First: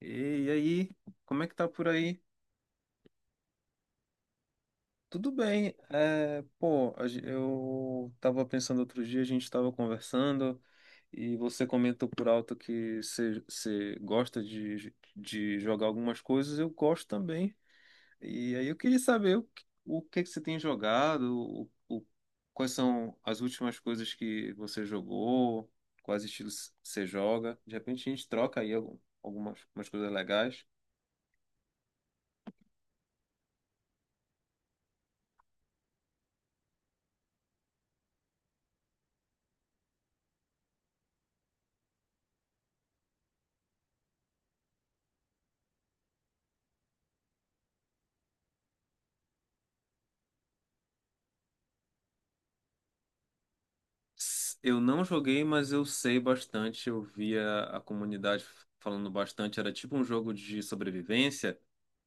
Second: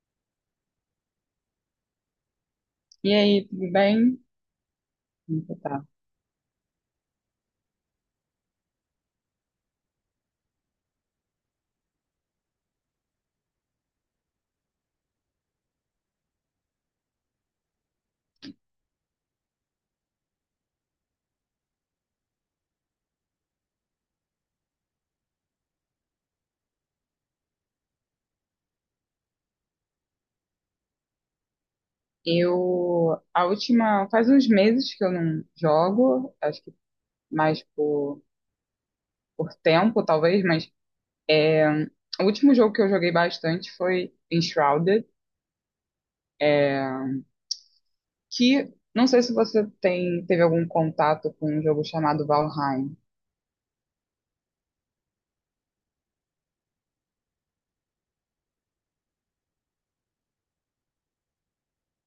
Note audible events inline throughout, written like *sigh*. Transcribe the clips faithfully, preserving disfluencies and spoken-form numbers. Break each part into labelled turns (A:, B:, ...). A: E, e aí, como é que tá por aí?
B: E aí, tudo bem?
A: Tudo
B: Como você
A: bem.
B: tá?
A: É, pô, a gen- eu tava pensando outro dia, a gente tava conversando e você comentou por alto que você você gosta de, de jogar algumas coisas, eu gosto também. E aí eu queria saber o, que- o que que você tem jogado, o, o- quais são as últimas coisas que você jogou, quais estilos você joga. De repente a gente troca aí algum- algumas umas coisas legais.
B: Eu, a última, faz uns meses que eu não jogo, acho que mais por, por tempo, talvez, mas é, o último jogo que eu joguei bastante foi Enshrouded, que não sei se você tem, teve algum contato com um jogo chamado Valheim.
A: S- Eu não joguei, mas eu sei bastante. Eu via a comunidade falando bastante. Era tipo um jogo de sobrevivência.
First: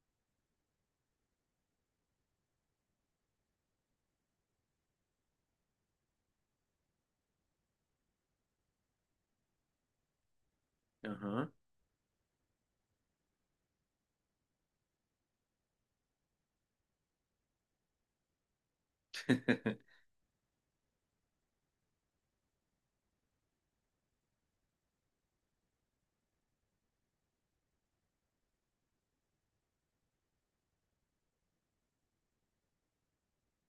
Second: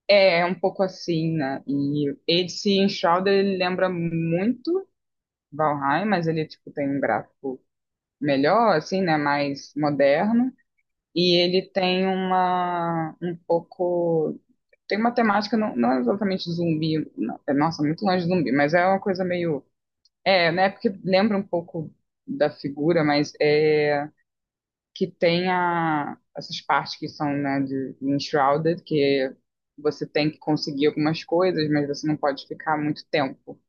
B: É, é um pouco assim, né? E esse Enshrouded, ele lembra muito Valheim, mas ele, tipo, tem um gráfico melhor, assim, né? Mais moderno. E
A: Aham.
B: ele tem uma um pouco tem uma temática não, não é exatamente zumbi, não, é, nossa, muito longe de zumbi, mas é uma coisa meio
A: *laughs*
B: é, né? Porque lembra um pouco da figura, mas é que tem a, essas partes que são, né, de de enshrouded, que você tem que conseguir algumas coisas, mas você não pode ficar muito tempo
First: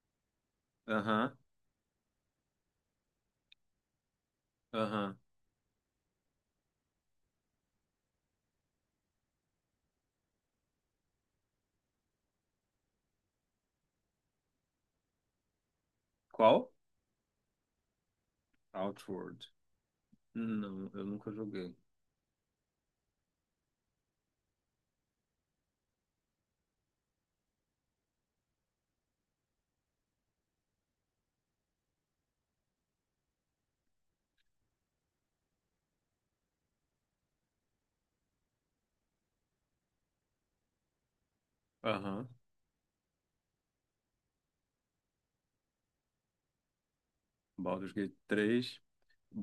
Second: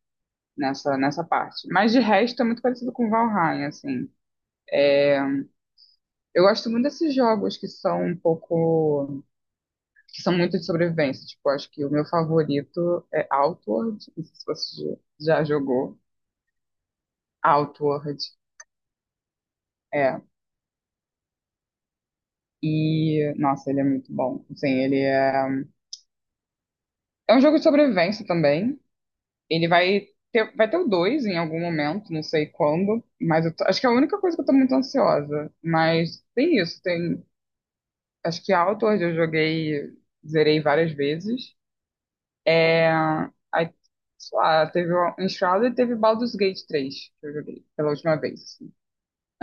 B: nessa nessa
A: aham,
B: parte. Mas de resto é muito parecido com Valheim, assim.
A: aham.
B: Eu gosto muito desses jogos que são um pouco que são muito de sobrevivência. Tipo, acho que o meu favorito é Outward. Não sei se você já já jogou.
A: Qual?
B: Outward,
A: Outward.
B: é.
A: Não, eu nunca joguei.
B: E, nossa, ele é muito bom. Assim, ele é... É um jogo de sobrevivência também. Ele vai ter, vai ter o dois em algum momento, não sei quando. Mas eu tô- acho que é a única coisa que eu tô muito ansiosa. Mas tem isso, tem... Acho que Outward eu joguei, zerei várias vezes.
A: Aham.
B: É, aí, sei lá, teve o Enshrouded e teve Baldur's Gate três, que eu joguei pela
A: Baldur's Gate
B: última vez, assim.
A: três.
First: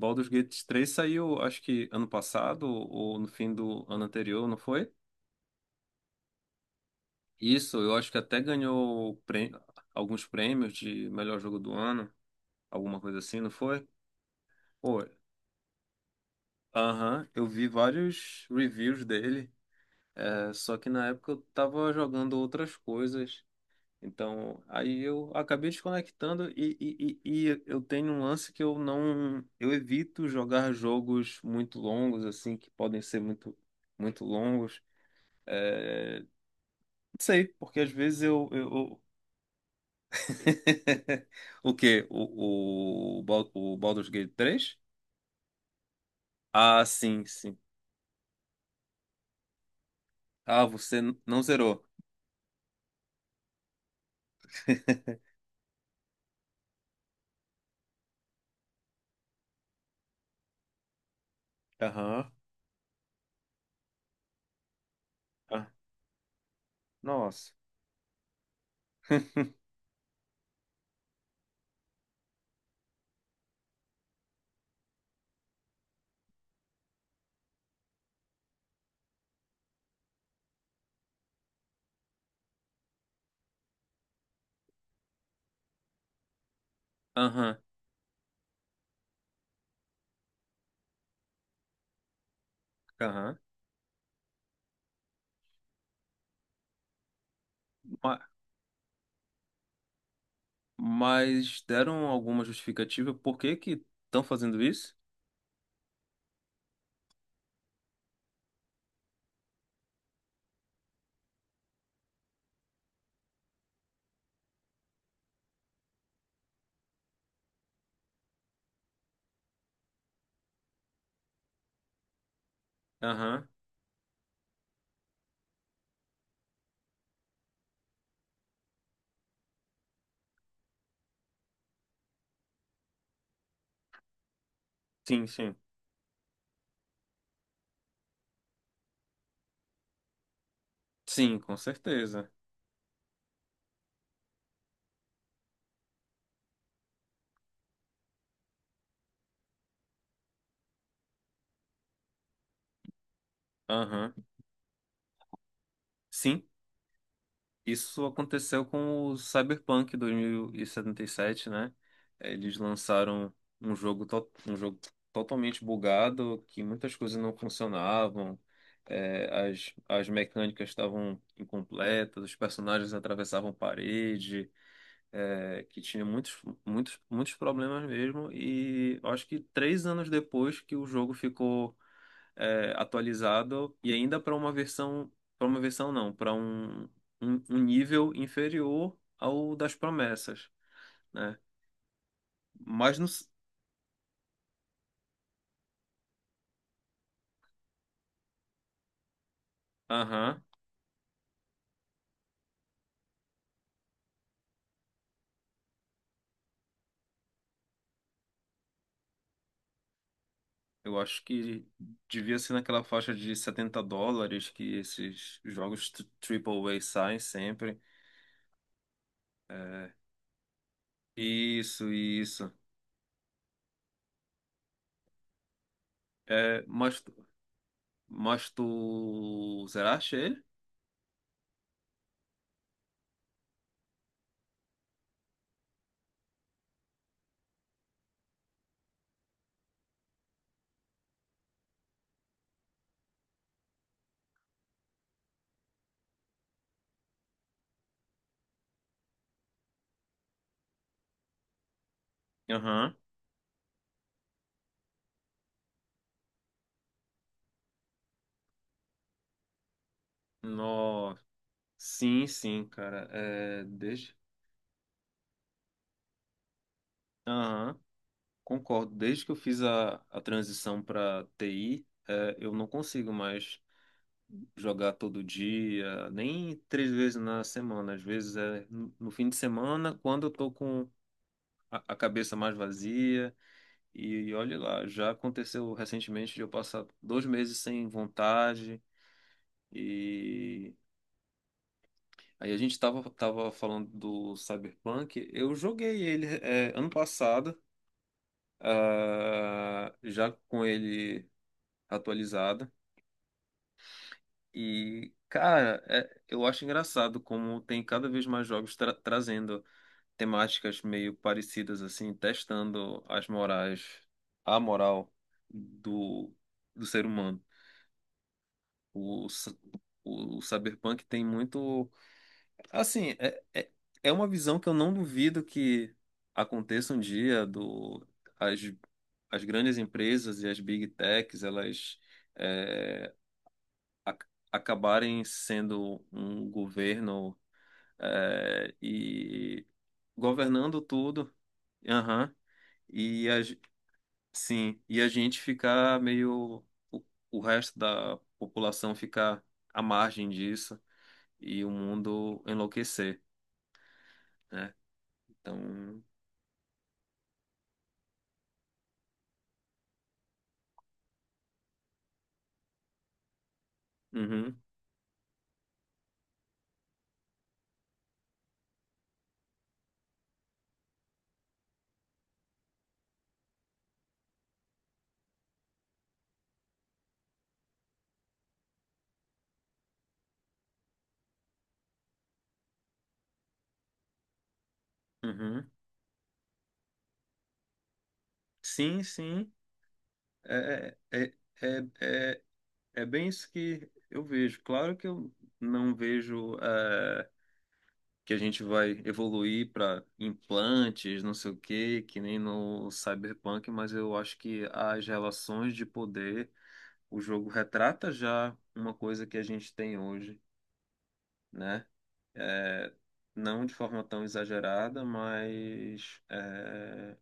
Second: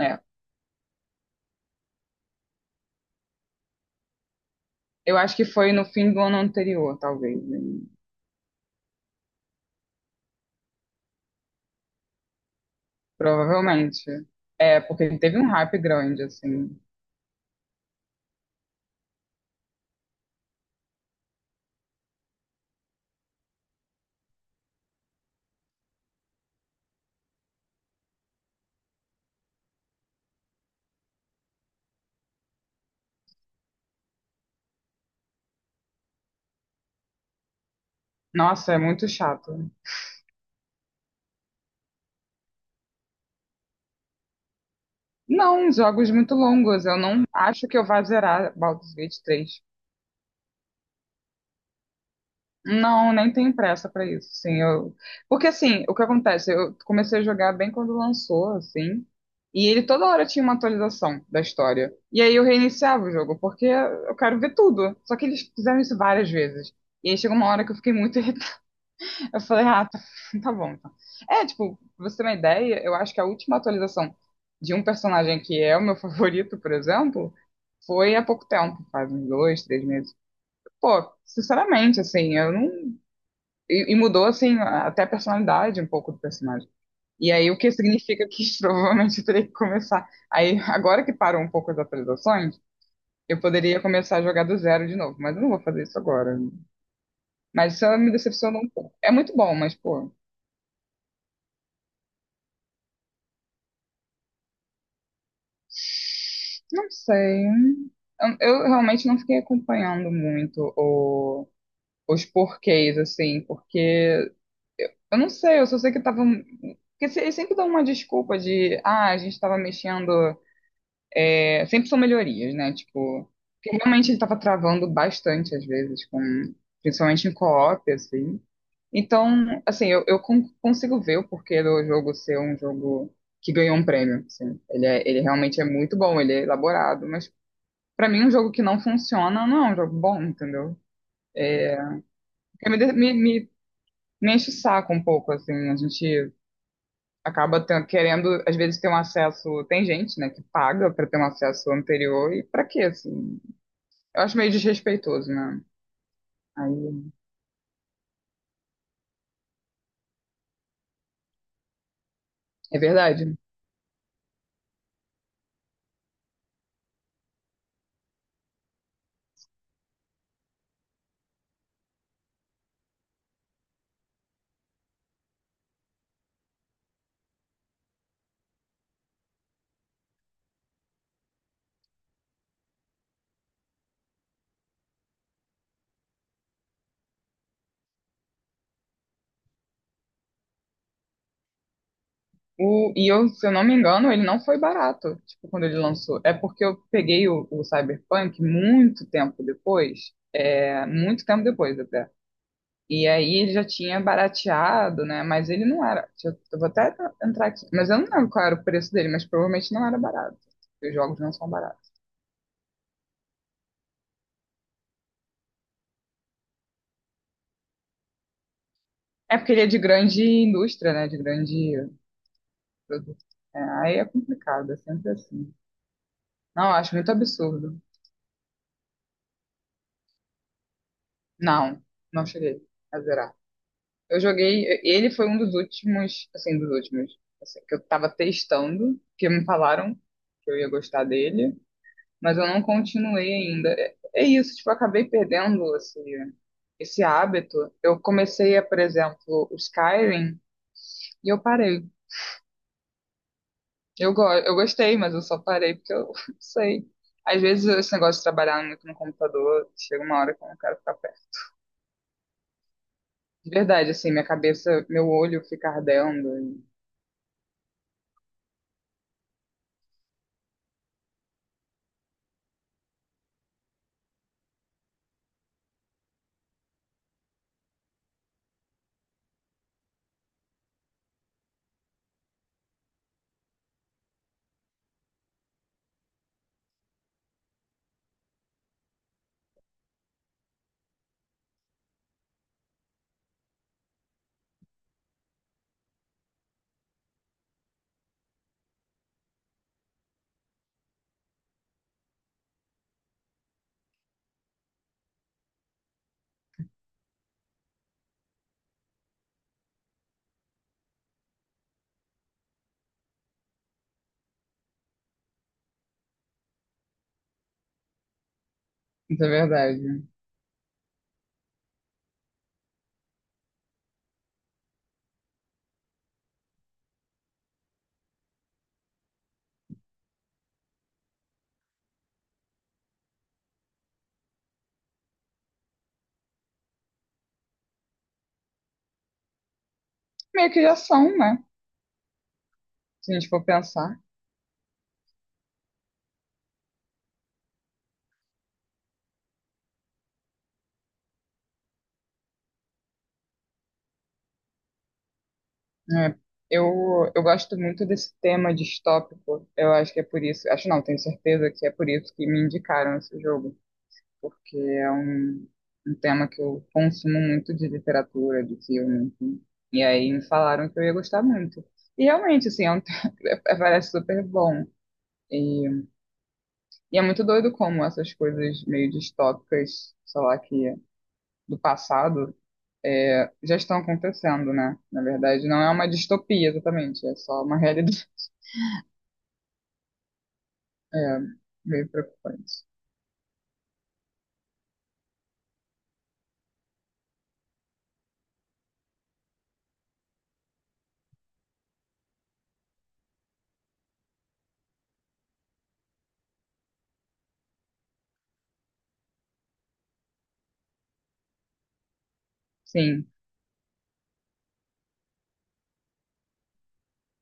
B: É,
A: Gate três saiu, acho que ano passado ou no fim do ano anterior, não foi?
B: eu acho que foi no fim do ano anterior, talvez,
A: Isso,
B: hein?
A: eu acho que até ganhou prê- alguns prêmios de melhor jogo do ano, alguma coisa assim, não foi?
B: Provavelmente. É,
A: Pô.
B: porque teve um hype grande, assim.
A: Aham, eu vi vários reviews dele, é, só que na época eu tava jogando outras coisas, então aí eu acabei desconectando e, e, e, e eu tenho um lance que eu não, eu evito jogar jogos muito longos, assim, que podem ser muito, muito longos, é, não sei, porque às vezes eu, eu,
B: Nossa, é
A: eu-
B: muito chato.
A: *laughs* O quê? O, o, Bal- o Baldur's Gate três?
B: Não, jogos muito
A: Ah,
B: longos. Eu
A: sim,
B: não
A: sim.
B: acho que eu vá zerar Baldur's Gate três.
A: Ah, você n- não zerou.
B: Não, nem tenho pressa pra isso, sim. Eu...
A: *laughs*
B: Porque assim, o que acontece? Eu comecei a jogar bem quando lançou, assim, e ele toda hora tinha uma atualização da história. E
A: Aham.
B: aí eu reiniciava o jogo, porque eu quero ver tudo. Só que eles fizeram isso várias vezes. E aí chegou uma
A: Nossa.
B: hora que eu fiquei muito *laughs* irritada. Eu falei, ah, tá, *laughs* tá bom, então. É, tipo, pra você ter uma ideia, eu acho que a última atualização de um personagem que é o meu *laughs* favorito, por exemplo, foi há pouco tempo, faz uns dois, três meses. Pô, sinceramente, assim, eu não. E, e mudou, assim, a- até a personalidade um pouco do personagem. E aí,
A: Aham,
B: o que significa que *laughs* provavelmente eu teria que começar. Aí, agora que parou um pouco as atualizações,
A: aham.
B: eu poderia começar a jogar do zero de novo, mas eu não vou fazer isso agora. Mas isso me
A: Ma-
B: decepcionou um pouco. É muito bom, mas, pô,
A: Mas deram alguma justificativa por que que estão fazendo isso?
B: não sei. Eu, eu realmente não fiquei acompanhando muito o- os porquês, assim, porque eu não sei, eu só sei que tava, um. Porque se- eles sempre dão uma desculpa de, ah, a gente tava mexendo. É, sempre são melhorias, né? Tipo,
A: Aham.
B: porque realmente ele tava travando bastante às vezes, com, principalmente em co-op, assim. Então, assim, eu, eu con- consigo ver o porquê do jogo ser um jogo que ganhou um prêmio, assim. Ele, é- ele
A: Sim, sim.
B: realmente é muito bom, ele é elaborado, mas pra mim um jogo que não funciona não é um jogo bom, entendeu?
A: Sim, com certeza.
B: Porque me, de- me, me, me enche o saco um pouco, assim, a gente acaba ten- querendo, às vezes, ter um acesso, tem gente, né, que paga pra ter um acesso anterior, e pra quê, assim?
A: Aham.
B: Eu acho meio desrespeitoso, né?
A: Sim,
B: Aí,
A: isso aconteceu com o Cyberpunk dois mil e e setenta e sete, né? Eles
B: é
A: lançaram
B: verdade.
A: um jogo, to- um jogo totalmente bugado, que muitas coisas não funcionavam, é, as, as mecânicas estavam incompletas, os personagens atravessavam parede, é, que tinha muitos, muitos, muitos problemas mesmo. E eu acho que três anos depois que o jogo ficou é, atualizado e ainda para uma versão, para uma versão não, para um, um, um nível inferior ao das promessas, né?
B: O,
A: Mas no,
B: e eu, se eu não me engano, ele não foi barato, tipo, quando ele lançou. É porque eu peguei o, o Cyberpunk muito tempo depois,
A: aham,
B: é, muito tempo depois até. E aí ele já tinha barateado, né? Mas ele não era. Deixa, Eu, eu vou até entrar aqui. Mas eu não lembro qual era o preço dele, mas provavelmente não era barato. Porque os
A: eu
B: jogos
A: acho
B: não são
A: que
B: baratos.
A: devia ser naquela faixa de setenta dólares que esses jogos tri- Triple A saem sempre.
B: É porque ele é de
A: É,
B: grande indústria, né? De grande
A: isso, isso.
B: produto. É, aí é complicado, é sempre assim.
A: É,
B: Não, eu acho
A: mas.
B: muito absurdo.
A: Mas tu. Será? Achei ele?
B: Não, não cheguei a zerar. Eu joguei. Ele foi um dos últimos, assim, dos últimos, assim, que eu tava testando, que me falaram que eu ia gostar dele, mas eu não continuei ainda. É, é isso, tipo, eu acabei perdendo esse, esse hábito. Eu comecei a, por exemplo, o Skyrim e eu parei.
A: Aham.
B: Eu, go eu gostei, mas eu só parei porque eu *laughs* não sei. Às vezes esse negócio de trabalhar muito no computador, chega uma hora que eu não quero ficar
A: Nossa.
B: perto.
A: Sim, sim, cara.
B: De
A: É,
B: verdade, assim,
A: desde.
B: minha cabeça, meu olho fica ardendo.
A: Aham. Concordo. Desde que eu fiz a, a transição para T I, é, eu não consigo mais jogar todo dia, nem três vezes na semana. Às vezes é no no fim de semana, quando eu tô com a, a cabeça mais vazia. E, olha lá, já aconteceu recentemente de eu passar dois meses sem vontade. E aí a gente tava, tava falando do Cyberpunk. Eu joguei ele é, ano passado, ah, já com ele atualizado. E, cara, é- eu acho engraçado como tem cada vez mais jogos tra- trazendo temáticas meio parecidas, assim, testando as morais, a moral do, do ser humano.
B: Isso
A: O,
B: é
A: c-
B: verdade.
A: o Cyberpunk tem muito. Assim, é, é, é uma visão que eu não duvido que aconteça um dia do as, as grandes empresas e as big techs, elas é, a- acabarem sendo um governo é, e
B: Meio que já
A: governando
B: são,
A: tudo,
B: né?
A: aham,
B: Se a gente
A: e a,
B: for
A: ge-
B: pensar.
A: sim, e a gente ficar meio o, o resto da população ficar à margem disso e o mundo enlouquecer, né? Então,
B: É, eu, eu gosto muito desse tema distópico. Eu acho que é por isso. Acho não, tenho certeza que é por isso que me indicaram esse jogo. Porque
A: uhum.
B: é um, um tema que eu consumo muito de literatura, de filme, enfim. E aí me falaram que eu ia gostar muito. E realmente, assim, é um, *laughs* parece super bom. E, e é muito doido como essas coisas meio distópicas, sei lá, que do passado é, já estão acontecendo, né? Na verdade, não
A: Uhum.
B: é uma distopia exatamente, é só uma realidade
A: Sim, sim.
B: *laughs*
A: É, é,
B: é,
A: é,
B: meio
A: é, é
B: preocupante.
A: é bem isso que eu vejo. Claro que eu não vejo eh, que a gente vai evoluir para implantes, não sei o quê, que nem no Cyberpunk, mas eu acho que as relações de poder, o jogo retrata já uma coisa que a gente tem hoje, né? Eh,
B: Sim,
A: não de forma tão exagerada, mas. eh,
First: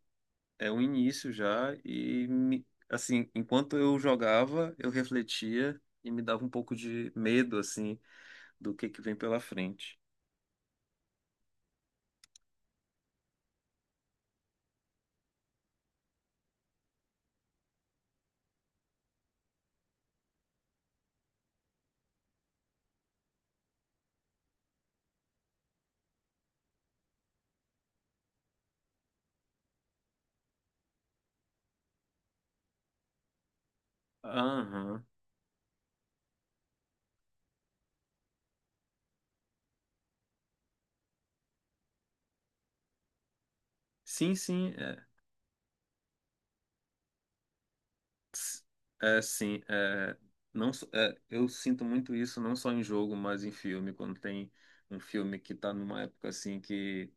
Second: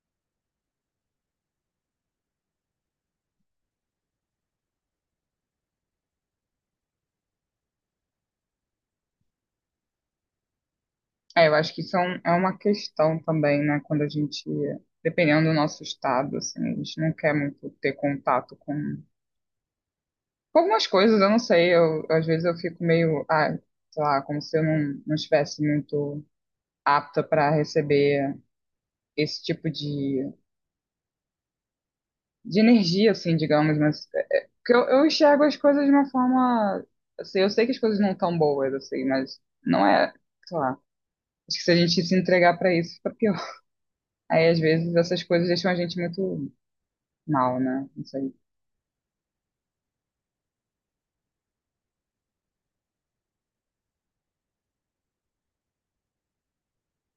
A: é o início já e me- assim, enquanto eu jogava, eu refletia e me dava um pouco de medo, assim, do que que vem pela frente.
B: é, eu acho que isso é, um- é uma questão também, né? Quando a gente, dependendo do nosso estado, assim, a gente não quer muito ter contato com, com algumas coisas, eu não sei, eu, às vezes eu fico meio, ah, sei lá, como se eu não, não estivesse muito apta para receber esse tipo de de energia, assim, digamos, mas é, que eu,
A: Aham.
B: eu enxergo as coisas de uma forma, assim, eu sei que as coisas não estão boas, assim, mas não é, sei lá, acho que se a gente se entregar pra isso, fica pior.
A: Sim,
B: Aí, às
A: sim.
B: vezes, essas coisas deixam a gente muito mal, né? Não sei.
A: S- É, sim, é, não, só- é, eu sinto muito isso não só em jogo, mas em filme, quando tem um filme que está numa época assim que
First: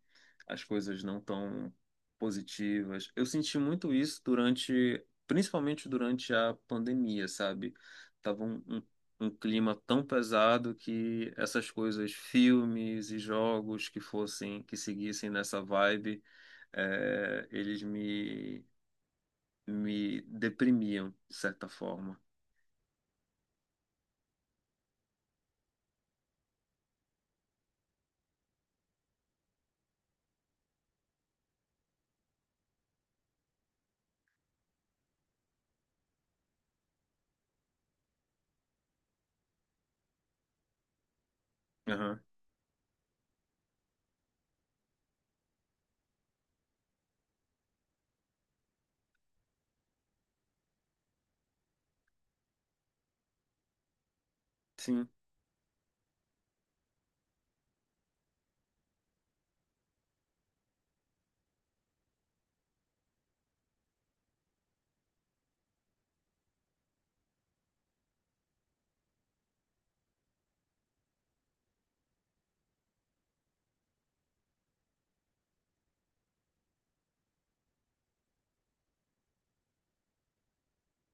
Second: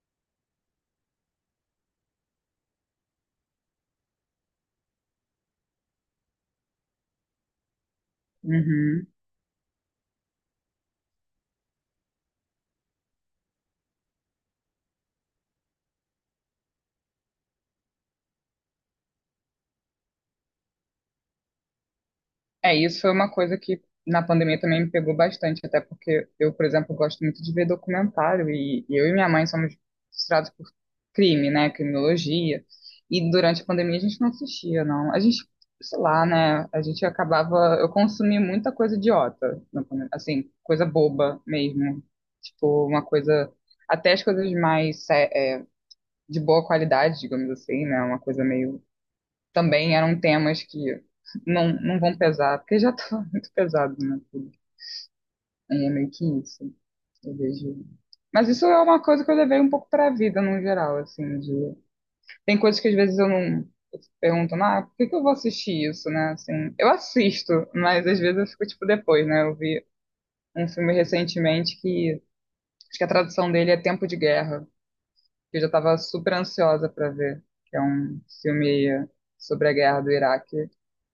A: as coisas não estão positivas. Eu senti muito isso durante, principalmente durante a pandemia, sabe? Tava um, um,
B: Uhum.
A: um clima tão pesado que essas coisas, filmes e jogos que fossem, que seguissem nessa vibe, é, eles me me deprimiam, de certa forma.
B: É, isso foi uma coisa que na pandemia também me pegou bastante, até porque eu, por exemplo, gosto muito de ver documentário e, e eu e minha mãe somos frustrados por crime, né, criminologia. E durante a pandemia a gente não assistia, não. A gente, sei lá, né, a gente acabava, eu consumi muita coisa idiota, na pandemia, assim, coisa boba mesmo.
A: Aham,
B: Tipo, uma coisa, até as coisas mais sé- é, de boa qualidade, digamos assim, né, uma coisa meio também eram temas que não, não vão pesar, porque já tá *laughs* muito pesado, né? Tudo.
A: Sim,
B: É meio que isso. Eu vejo. Mas isso é uma coisa que eu levei um pouco para a vida no geral, assim, de... Tem coisas que às vezes eu não eu fico perguntando, ah, por que que eu vou assistir isso, né? Assim, eu assisto, mas às vezes eu fico tipo depois, né? Eu vi um filme recentemente que acho que a tradução dele é Tempo de Guerra, que eu já tava super ansiosa para ver, que é um filme sobre a guerra do Iraque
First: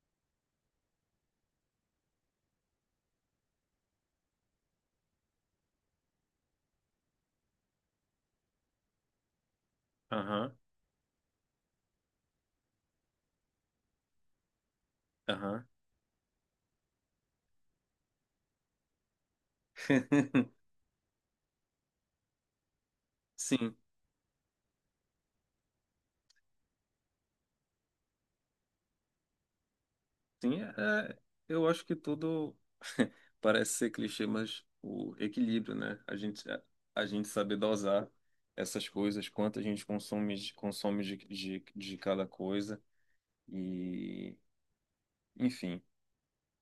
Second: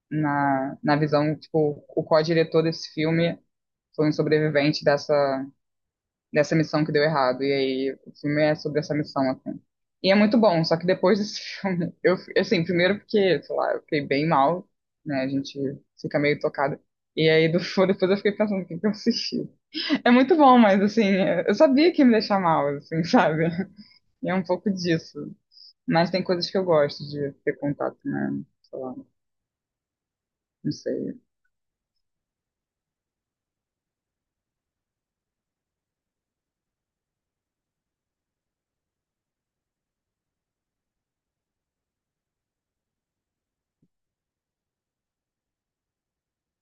B: na, na visão, tipo, o co-diretor desse filme foi um sobrevivente dessa, dessa missão que deu errado. E aí o filme é sobre essa missão, assim. E é muito
A: aham,
B: bom, só que depois desse *laughs* filme, eu, assim, primeiro porque, sei lá, eu fiquei bem mal, né? A gente
A: aham.
B: fica meio tocada. E aí do- *laughs* depois eu fiquei pensando o que que eu assisti. É muito
A: *laughs*
B: bom, mas assim, eu sabia que ia me deixar mal, assim, *laughs* sabe?
A: Sim,
B: E é um pouco disso. Mas tem coisas que eu gosto de ter contato, né? Sei lá,
A: sim,
B: não
A: é,
B: sei.
A: é, eu acho que tudo *laughs* parece ser clichê, mas o equilíbrio, né? A gente, a gente saber dosar essas coisas, quanto a gente consome, de- consome de, de, de cada coisa e, enfim.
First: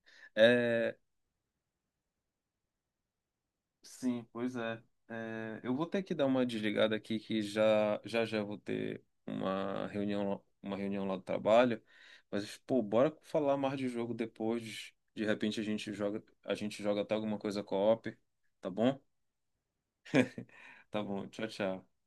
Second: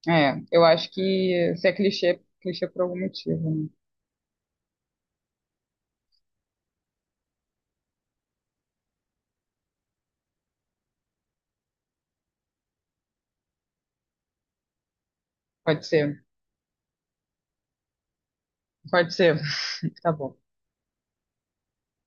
B: É, eu acho
A: É,
B: que se é clichê, clichê por algum motivo, né?
A: Sim, pois é. É, eu vou ter que dar uma desligada aqui que já já, já vou ter uma reunião, uma reunião lá do trabalho. Mas, pô, bora falar mais de jogo depois. De repente a
B: Pode
A: gente
B: ser,
A: joga, a gente joga até alguma coisa co-op, tá bom?
B: pode ser. *laughs* Tá bom.
A: Tá bom, tchau, tchau.